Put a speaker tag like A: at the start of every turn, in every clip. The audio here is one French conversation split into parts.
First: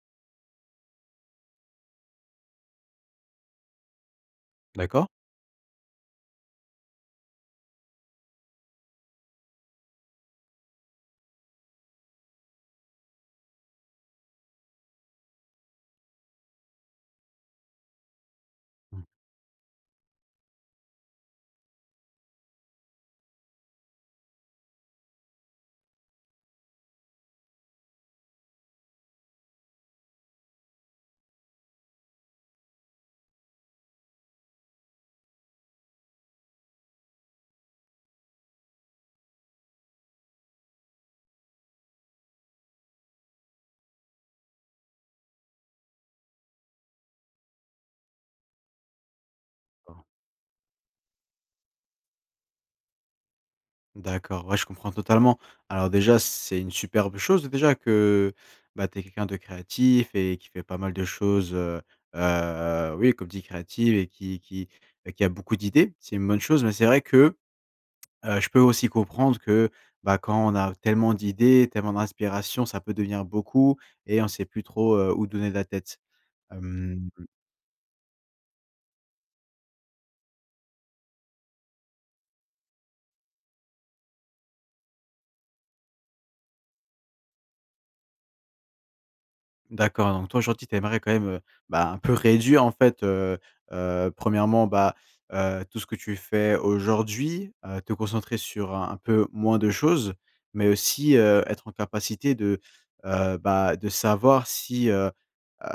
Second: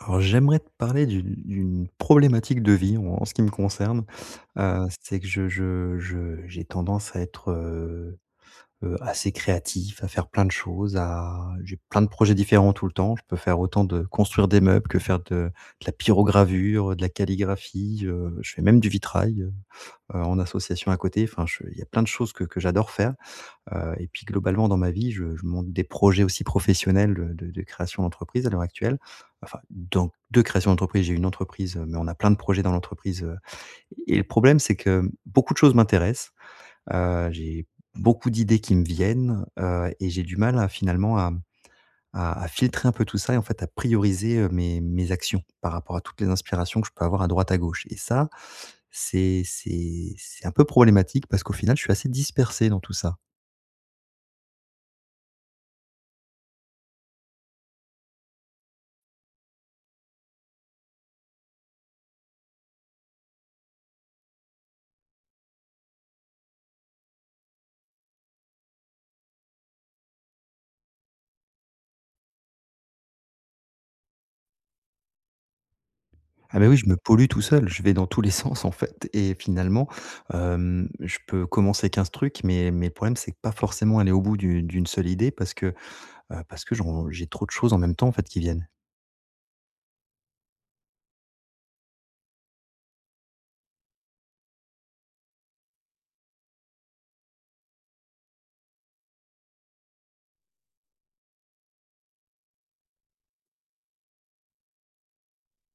A: Alors, j'aimerais te parler d'une d'une problématique de vie en ce qui me concerne, heu,
B: D'accord.
A: c'est que je je je j'ai tendance à être, heu heu, assez créatif, à faire plein de choses, à j'ai plein de projets différents tout le temps, je peux faire autant de construire des meubles que faire de de la pyrogravure, heu, de la calligraphie, heu, je fais même du
B: Mmh.
A: vitrail, heu heu, en association à côté enfin je il y a plein de choses que que j'adore faire. Heu, et puis globalement dans ma vie je je monte des projets aussi professionnels de de de création d'entreprise à l'heure actuelle. Enfin donc de création d'entreprise. J'ai une entreprise, heu, mais on a plein de projets dans l'entreprise, heu et le problème, c'est que beaucoup de choses m'intéressent, heu, j'ai beaucoup d'idées qui me viennent, heu et j'ai du mal à finalement à, mmh, à à filtrer un peu tout ça et en fait à prioriser, heu, mes mes actions par rapport à toutes les inspirations que je peux avoir à droite à gauche et ça c'est
B: Aha.
A: c'est c'est un peu problématique parce qu'au final, je suis assez dispersé dans tout ça.
B: D'accord, ouais je comprends totalement. Alors déjà, c'est une superbe chose déjà que, bah, tu es quelqu'un de créatif et qui fait pas mal de choses, heu heu oui comme dit, créatives et qui et qui et qui a beaucoup d'idées. C'est une bonne chose, mais c'est vrai que, heu, je peux aussi comprendre que bah, quand on a tellement d'idées, tellement d'inspiration, ça peut devenir beaucoup et on sait plus trop, heu, où donner la tête.
A: Ah bah, oui, je me
B: Hem
A: pollue tout seul, je vais dans tous les sens en fait et finalement, hem, je peux commencer 15 trucs, mais mais le problème, c'est que pas forcément aller au bout du d'1 seule idée parce que, heu, parce que je ron j'ai trop de choses en même temps en fait qui viennent.
B: D'accord, donc toi, aujourd'hui, tu aimerais quand même, heu, bah, un peu réduire, en fait, heu heu, 1°, bah, heu, tout ce que tu fais aujourd'hui, heu, te concentrer, sur un un peu moins de choses, mais aussi, heu, être en capacité de, heu, bah, de savoir si, heu heu,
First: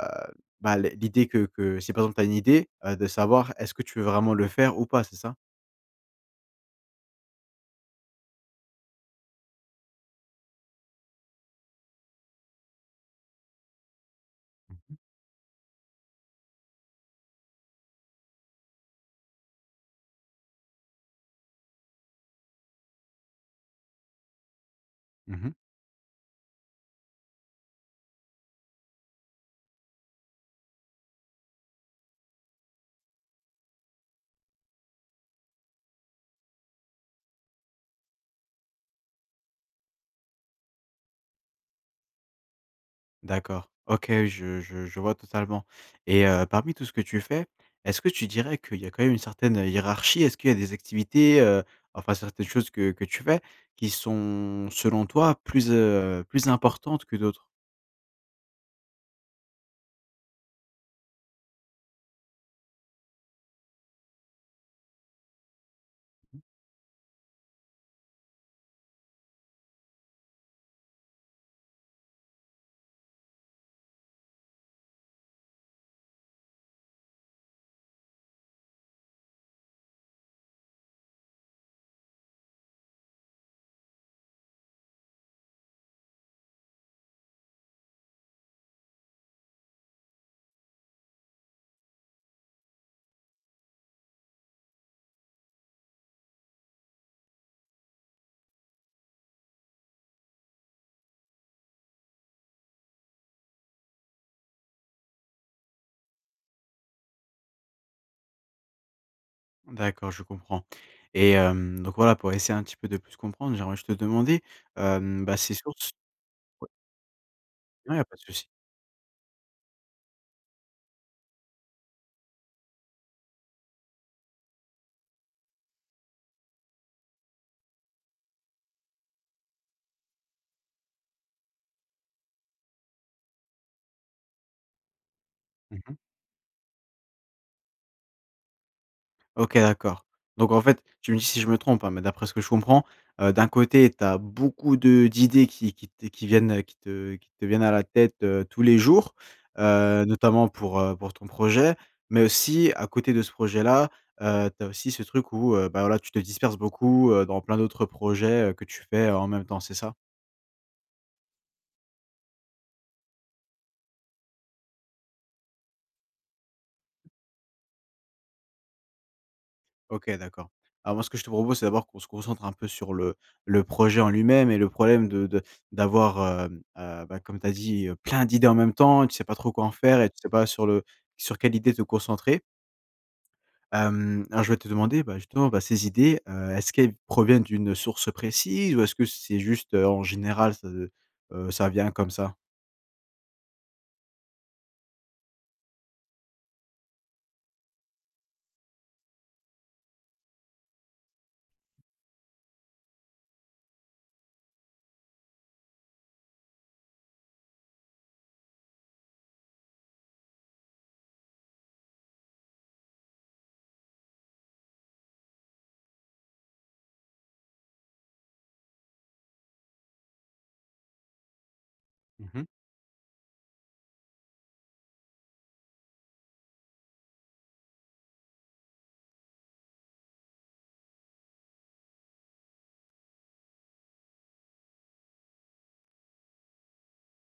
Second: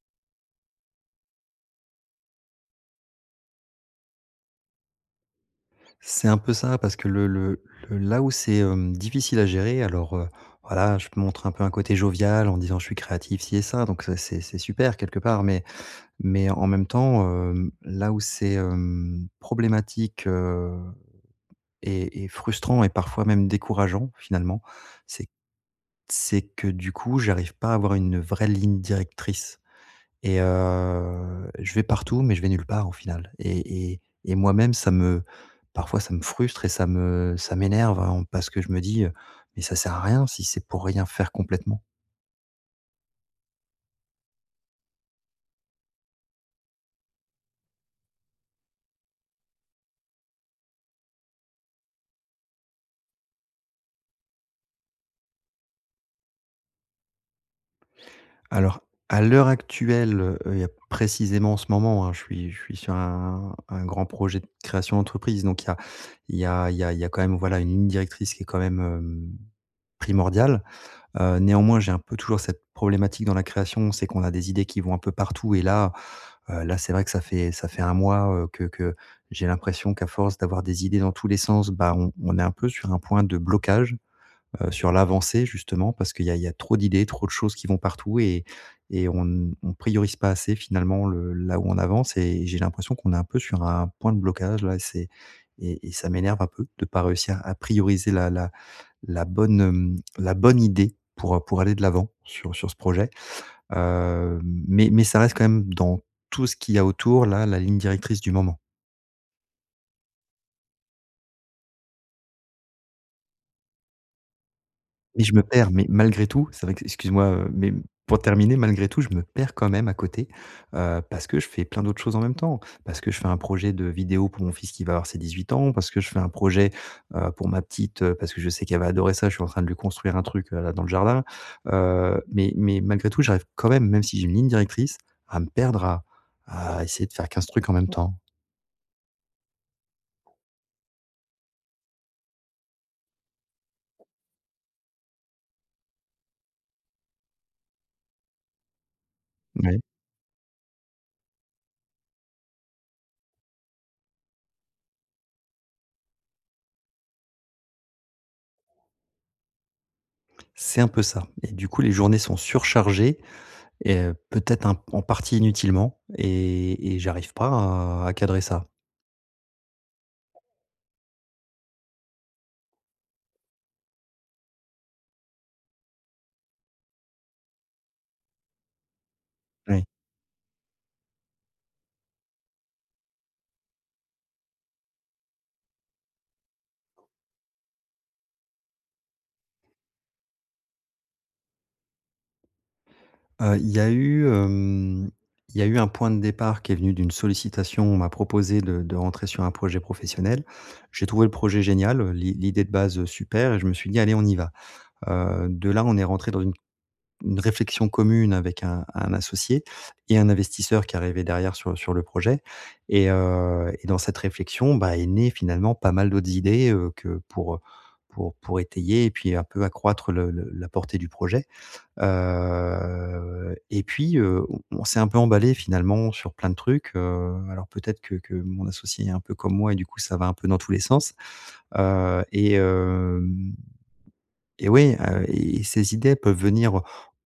B: bah, l l'idée que que si, par exemple, tu as une idée, heu, de savoir, est-ce que tu veux vraiment le faire ou pas, c'est ça?
A: C'est un peu ça, parce que le le le là où c'est, hem, difficile à gérer, alors, heu, voilà, je montre un peu un côté jovial en disant: «Je suis créatif, ci et ça», donc ça c'est c'est
B: Mmh
A: super
B: mh.
A: quelque part, mais mais en même temps, hem, là où c'est, hem, problématique, heu, et et frustrant et parfois même décourageant, finalement, c'est
B: Mmh mh.
A: c'est que, du coup, j'arrive pas à avoir une vraie ligne directrice et heu, je vais partout, mais je vais nulle part, au final, et et et moi-même, ça me parfois, ça me frustre et ça me ça m'énerve à on parce que, je me dis, heu: «Mais ça sert à rien si c'est pour rien faire complètement».
B: D'accord, OK, je je je vois totalement et heu, parmi tout ce que tu fais, est-ce que tu dirais qu'il y a quand même une certaine, heu, hiérarchie? Est-ce qu'il y a des activités, heu, enfin, certaines choses, que que tu fais qui sont, selon toi, plus, heu, plus importantes que d'autres?
A: Alors, à l'heure actuelle, heu heu, précisément, en ce moment, hein, je suis je suis sur un un grand projet de création d'entreprise, donc il y a il
B: Mmh.
A: y a il y a il y a quand même, voilà, une ligne directrice, qui est quand même, hem, primordiale. Heu, néanmoins, j'ai un peu toujours cette problématique dans la création, c'est qu'on a des idées qui vont un peu partout et là, heu, là, c'est vrai que ça fait ça fait 1 mois, heu, que que j'ai l'impression qu'à force d'avoir des idées dans tous les sens, bah, on on est un peu sur un point de blocage, heu, sur l'avancée, justement. Parce qu'il y a il y a trop d'idées, trop de choses qui vont partout et et on n on priorise pas assez finalement le là où on avance et j'ai l'impression qu'on est un peu sur un point de blocage, là, et c'est et et ça m'énerve un peu de pas réussir à prioriser la la la bonne, hem, la bonne idée pour, heu, pour aller de l'avant sur sur ce projet, hem, mais mais ça reste quand même, dans tout ce qu'il y a autour, là, la ligne directrice du moment.
B: D'accord, je comprends et hem donc voilà, pour essayer un petit peu de plus comprendre, j'aimerais juste te demander,
A: Et
B: hem,
A: je
B: bah,
A: me
B: ces
A: perds mais
B: sources
A: malgré tout, c'est
B: ouais.
A: vrai qu excuse moi, heu, mais
B: Non, il y a pas
A: pour
B: de soucis.
A: terminer, malgré tout, je me perds quand même à côté, heu, parce que je fais plein d'autres choses en même temps, parce que je fais un projet de vidéo pour mon fils qui va avoir ses 18 ans, parce que je fais un projet, heu, pour ma petite, heu, parce que je sais qu'elle va adorer ça, je suis en train de lui construire un truc, heu, là dans le jardin, heu, mais mais malgré tout, j'arrive quand même- même si j'ai une ligne directrice- à me
B: Mmh
A: perdre
B: mh.
A: à à essayer de faire 15 trucs en même temps.
B: OK d'accord, donc en fait- tu me dis si je me trompe hein- mais d'après ce que je comprends, heu, d'un côté tu as beaucoup de d'idées qui qui t qui viennent, heu, qui te qui te viennent à la tête, heu, tous les jours,
A: Moui.
B: heu, notamment pour heu, pour ton projet, mais aussi à côté de ce projet-là, heu, tu as aussi ce truc où, heu, bah, voilà tu te disperses beaucoup, heu, dans plein d'autres projets, heu, que tu fais en même temps, c'est ça?
A: C'est un peu ça et du coup, les journées sont surchargées et, heu, peut-être un p en partie inutilement, et et j'arrive pas à à cadrer ça.
B: OK, d'accord. Alors moi, ce que je te propose, c'est d'abord qu'on se concentre un peu sur le le projet en lui-même et le problème de de d'avoir, hem, heu, bah, comme tu as dit heu, plein d'idées en même temps. Tu sais pas trop quoi en
A: Oui.
B: faire et tu sais pas sur le sur quelle idée te concentrer hem, alors je voulais te demander, bah justement, bah, ces idées, heu, est-ce qu'elles proviennent d'une source précise ou est-ce que c'est juste, heu, en général, ç heu, ça vient comme ça?
A: Heu, il y a eu, hem il y a eu un point de départ qui est venu d'une sollicitation, on m'a proposé de de rentrer sur un projet professionnel. J'ai trouvé le projet génial, heu, l'i l'idée de base, heu, super et je me suis dit: «Allez, on y va.» Heu, de là on est rentré dans une une réflexion commune avec un un associé et un investisseur qui arrivait derrière sur sur le projet et heu et dans cette réflexion, bah, est née finalement pas mal d'autres idées, heu, que pour, heu, pour pour étayer et puis un peu accroître le le la portée du projet.
B: Mmh mh.
A: Heu et puis, heu, on on s'est un peu emballés finalement sur plein de trucs, heu, alors peut-être que que mon associé est un peu comme moi et du coup ça va un peu dans tous les sens. Heu, et hem et ouais, heu, et et ces idées peuvent venir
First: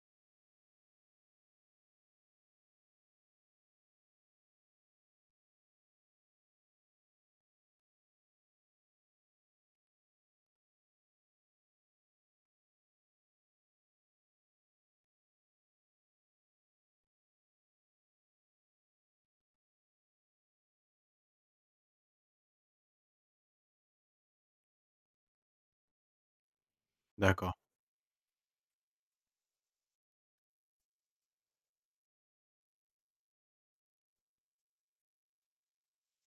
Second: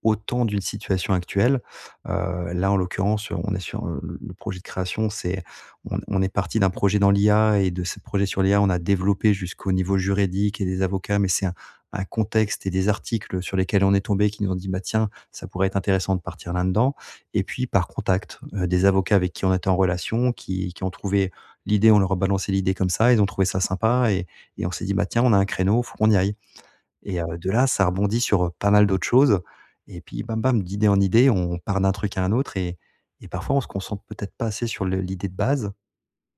A: autant d'une situation actuelle. Heu, là en l'occurrence, on est sur heu le le projet de création, c'est on on est parti d'un projet dans l'IA et de ce projet sur l'IA, on a développé jusqu'au niveau juridique et des avocats, mais c'est un un contexte et des articles sur lesquels on est tombés qui nous ont dit: «Bah tiens ça pourrait être intéressant de partir là-dedans» et puis par contact, heu, des avocats avec qui on était en relation qui qui ont trouvé l'idée, on leur a balancé l'idée comme ça, ils ont trouvé ça sympa et et on s'est dit: «bah tiens, on a un créneau, il faut qu'on y aille.» Et heu, de
B: D'accord.
A: là, ça a rebondi sur, heu, pas mal d'autres choses et puis, bam, bam, d'idées en idées, on part d'un truc à un autre et et parfois on se concentre peut-être pas assez sur le l'idée de base.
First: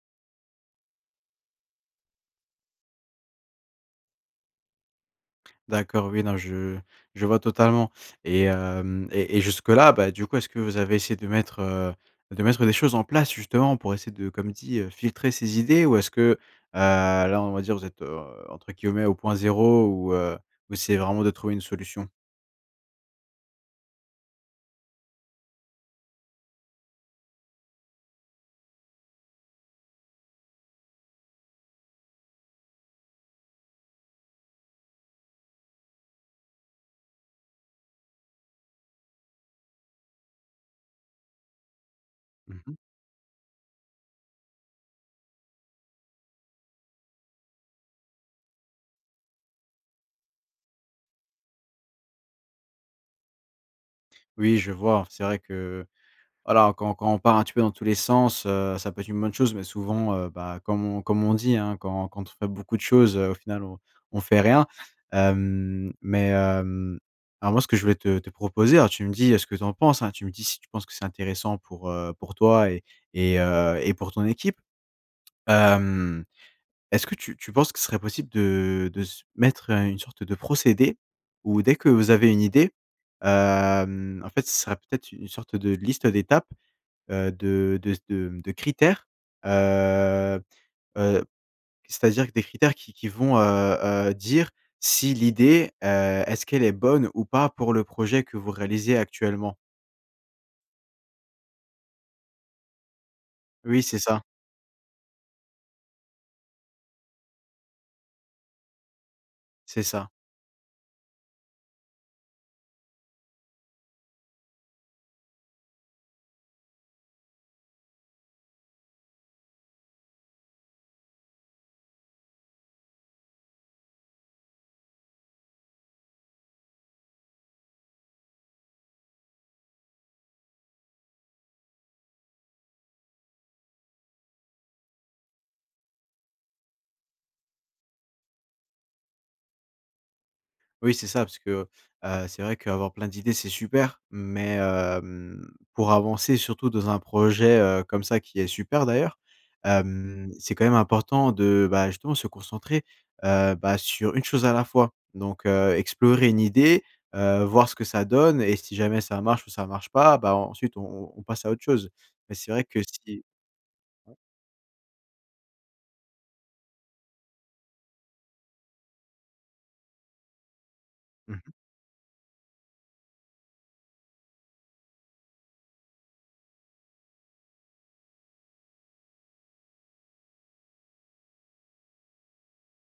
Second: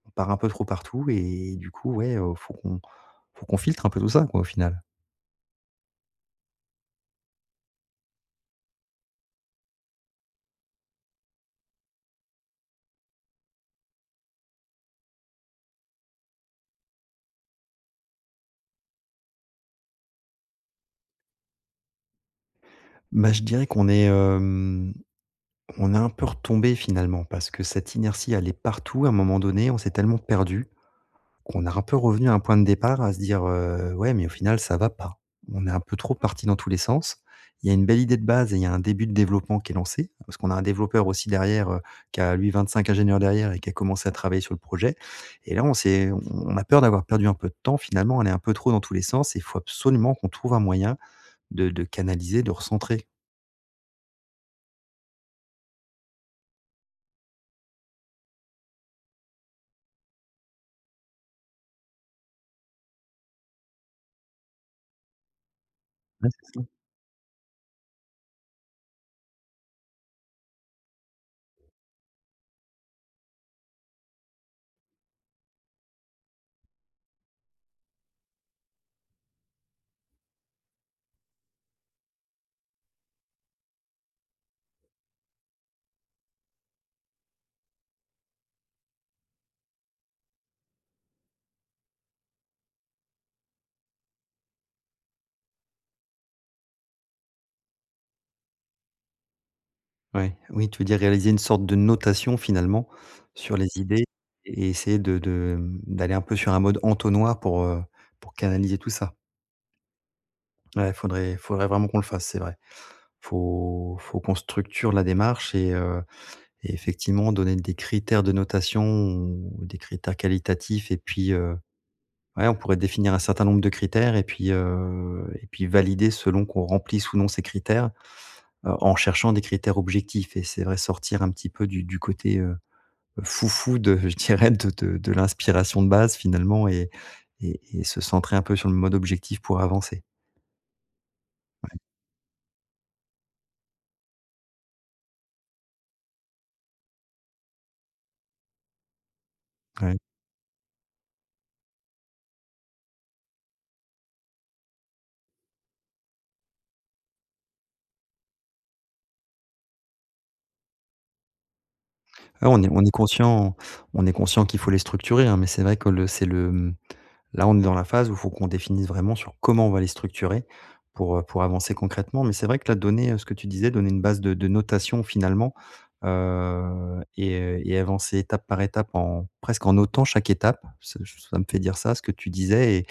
A: On part un peu trop partout et du coup, ouais, heu, faut qu'on faut qu'on filtre un peu tout ça quoi au final.
B: D'accord, oui non, je je vois totalement et hem, et et jusque là, bah, du coup, est-ce que vous avez essayé de mettre, heu, de mettre des choses en place, justement, pour essayer de comme dit, heu: «filtrer ces idées»? Ou est-ce que, heu, là, on va dire, vous êtes, heu, entre guillemets «au point zéro» ou heu, vous essayez vraiment de trouver une solution?
A: Bah, je dirais qu'on est, hem, on est un peu retombé, finalement, parce que cette inertie, elle est partout à un moment donné, on s'est tellement perdu qu'on a un peu revenu à un point de départ à se dire: «Heu, ouais, mais au final, ça va pas». On est un peu trop parti dans tous les sens. Il y a une belle idée de base et il y a un début de développement qui est lancé parce qu'on a un développeur, aussi, derrière, heu, qui a, lui,
B: Mmh mh.
A: 25 ingénieurs derrière, et qui a commencé à travailler sur le projet et là, on s'est on on a peur d'avoir perdu un peu de temps, finalement, on est un peu trop dans tous les sens, et faut absolument qu'on trouve un moyen de de canaliser, de recentrer.
B: Oui, je vois, c'est vrai que voilà, quand quand on part un petit peu dans tous les sens, heu, ça peut être une bonne chose, mais souvent, heu, bah, comme on comme on dit, hein: «quand quand on fait beaucoup de choses, heu, au final, on on fait rien». Hem,
A: Ouais
B: mais,
A: c'est ça.
B: hem, alors, moi, ce que je voulais te te proposer alors, tu me dis, heu, ce que tu en penses, hein, tu me dis si tu penses que c'est intéressant pour, heu, pour toi et et heu, et pour ton équipe. Hem, est-ce que tu tu penses que ce serait possible de de se mettre, heu, une sorte de procédé où dès que vous avez une idée, hem, en fait, ce serait peut-être u une sorte de liste d'étapes, heu, de de s de, mmh, de critères, heu heu, c'est-à-dire q des critères qui qui vont, heu heu, dire si l'idée, heu, est-ce qu'elle est bonne ou pas pour le projet que vous réalisez actuellement?
A: Ouais, oui, tu veux dire, réaliser une sorte de notation, finalement, sur les
B: Oui, c'est
A: idées
B: ça.
A: et essayer de de, hem, d'aller un peu sur un mode entonnoir pour, heu, pour canaliser tout ça.
B: C'est ça.
A: Ouais, faudrait faudrait vraiment qu'on le fasse, c'est vrai. Faut faut qu'on structure la démarche et heu et effectivement, donner des critères de notation ou des critères qualitatifs et puis, heu, ouais, on pourrait définir un certain nombre de critères et puis, heu, et puis, valider selon qu'on remplisse ou non ces critères, heu, en cherchant des critères objectifs et c'est vrai, sortir un petit peu du du côté, heu, fou-fou de je dirais, de de de l'inspiration de base finalement et et et se centrer un peu sur le mode objectif, pour avancer.
B: Oui, c'est ça, parce que, heu
A: Ouais.
B: heu, c'est vrai qu'avoir plein d'idées, c'est super. Mais, hem, pour avancer surtout dans un projet, heu comme ça- qui est super d'ailleurs-
A: Ouais.
B: hem, c'est quand même important de, bah, justement, se concentrer, heu, bah, sur une chose à la fois, donc, heu, explorer une idée, heu, voir ce que ça donne et si jamais ça marche ou ça marche pas, bah, ensuite on on on passe à autre chose. Et
A: Ouais,
B: c'est
A: on
B: vrai
A: y
B: que
A: on y
B: si
A: conscient on est
B: [unintelligible]
A: conscient qu'il faut les structurer, hein, mais, c'est vrai que le c'est le, hem là, on est dans la phase où faut qu'on définisse vraiment sur, comment on va les structurer, pour, heu,
B: Mmh
A: pour
B: mh.
A: avancer concrètement, mais, c'est vrai que là, donner, heu ce que tu disais, donner une base de de notation, finalement, heu et heu et avancer étape par étape en presque, en notant chaque étape. Ce ç ça me fait dire ça, ce que tu disais et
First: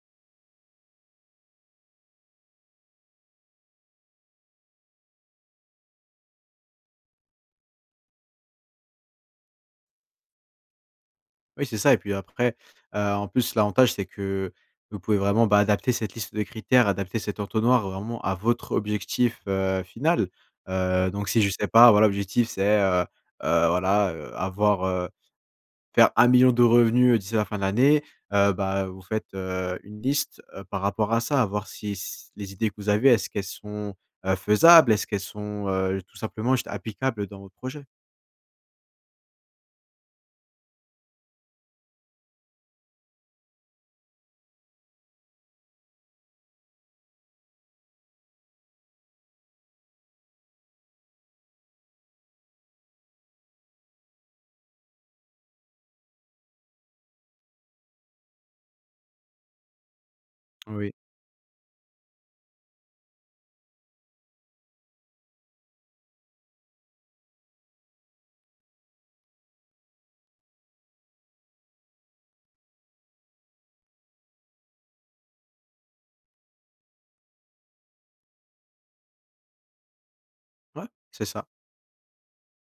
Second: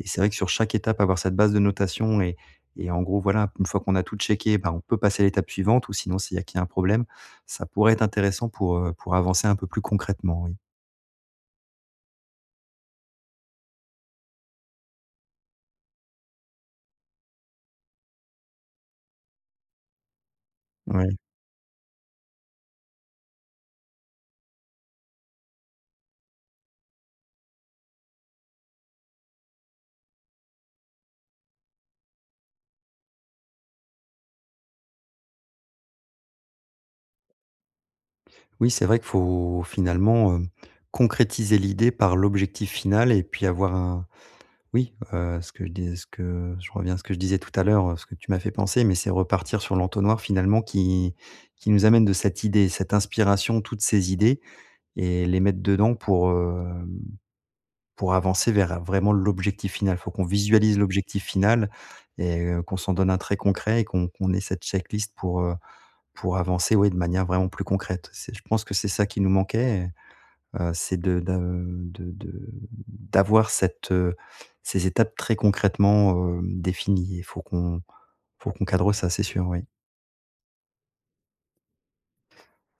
A: et c'est vrai que sur chaque étape avoir cette base de notation et et en gros, voilà, une fois qu'on a tout checké, bah, on peut passer à l'étape suivante ou sinon, c'est il y a qu'il y a un problème, ça pourrait être intéressant pour, heu, pour avancer un peu plus concrètement, oui.
B: Oui, c'est ça et puis, après, heu, en plus, l'avantage, c'est que vous pouvez vraiment, bah, adapter cette liste de critères, adapter cet entonnoir, vraiment, à votre objectif, heu, final. Heu,
A: OuI.
B: donc si je sais pas, voilà, l'objectif c'est, heu heu, voilà, heu, avoir, heu faire 1 000 000 de revenus d'ici la fin de l'année, heu, bah, vous faites, heu, une liste, heu, par rapport à ça, voir si s les idées que vous avez, est-ce qu'elles sont, heu, faisables, est-ce qu'elles sont, heu, tout simplement juste applicables dans vos projets?
A: Oui, c'est vrai qu'il faut, finalement, heu, concrétiser l'idée par l'objectif final et puis, avoir un oui, heu, ce que je dis ce que je reviens à ce que je disais tout à l'heure, heu, ce que tu m'as fait penser, mais, c'est repartir sur l'entonnoir, finalement, qui qui nous amène de cette idée, cette inspiration, toutes ces idées et les mettre dedans pour, hem, pour avancer vers, vraiment, l'objectif final. Faut qu'on visualise
B: Oui.
A: l'objectif final et heu, qu'on s'en donne un très concret et qu'on qu'on ait cette check-list pour, heu, pour avancer, ouais, de manière vraiment plus concrète. C'est je pense que c'est ça qui nous manquait et heu, c'est de d'a heu, de de, hem, d'avoir cette, heu, ces étapes, très concrètement, heu, définies et faut qu'on faut qu'on cadre ça, c'est sûr, oui.
B: Ouais. C'est ça.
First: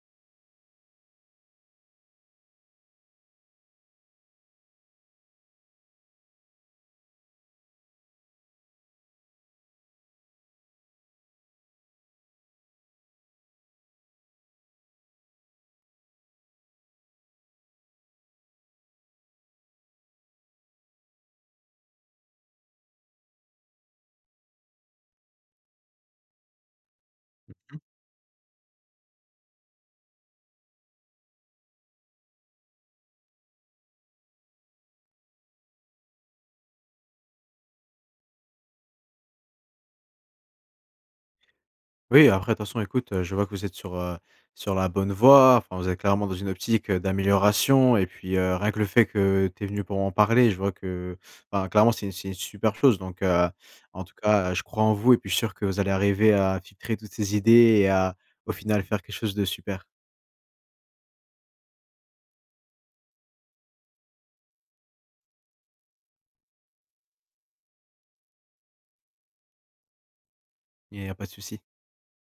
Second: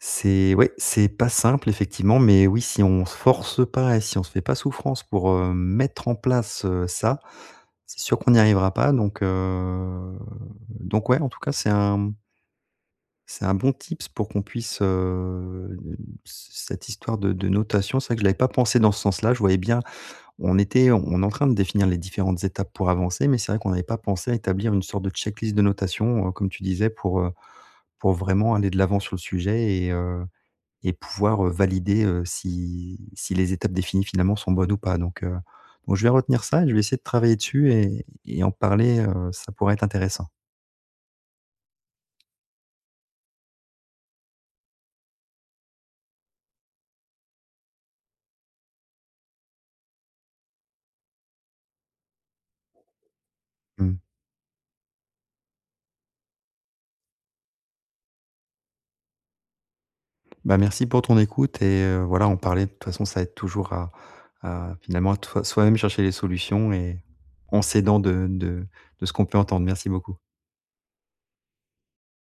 A: C'est ouais, c'est pas simple, effectivement, mais oui, si on se force pas et si on se fait pas souffrance pour, hem, mettre en place, heu, ça, c'est sûr qu'on n'y arrivera pas donc heu, donc ouais, en tout cas, c'est un, mmh c'est un bon tips pour qu'on puisse, heu n c cette histoire de de notation, c'est vrai que je l'avais pas pensée dans ce sens-là. Je voyais bien on était on est en train de définir les différentes étapes pour avancer, mais c'est vrai qu'on n'avait pas pensé à établir une sorte de check-list de notation, heu, comme tu disais pour, heu,
B: Mmh mh.
A: pour vraiment aller de l'avant sur le sujet et heu et pouvoir, heu, valider, heu, si si les étapes définies, finalement, sont bonnes ou pas, donc heu, moi, je vais retenir ça et je vais essayer de travailler dessus, et et en parler, heu, ça pourrait être intéressant.
B: Oui, après, de toute façon, écoute, heu, je vois que vous êtes sur, heu, sur la bonne voie, enfin, vous êtes clairement dans une optique, heu, d'amélioration et puis, heu, rien que le fait que tu es venu pour en parler, je vois que enfin clairement, c'est c'est une super chose, donc heu,
A: Mmh.
B: en tout cas, heu, je crois en vous et puis, je suis sûr que vous allez arriver à filtrer toutes ces idées et à, au final, faire quelque chose de super.
A: Bah, merci pour ton écoute et heu, voilà, en parler, de toute façon, ça aide toujours à à finalement, à toi soi-même chercher les solutions et en s'aidant de de de ce qu'on peut entendre. Merci beaucoup.
B: Et il y a pas de souci.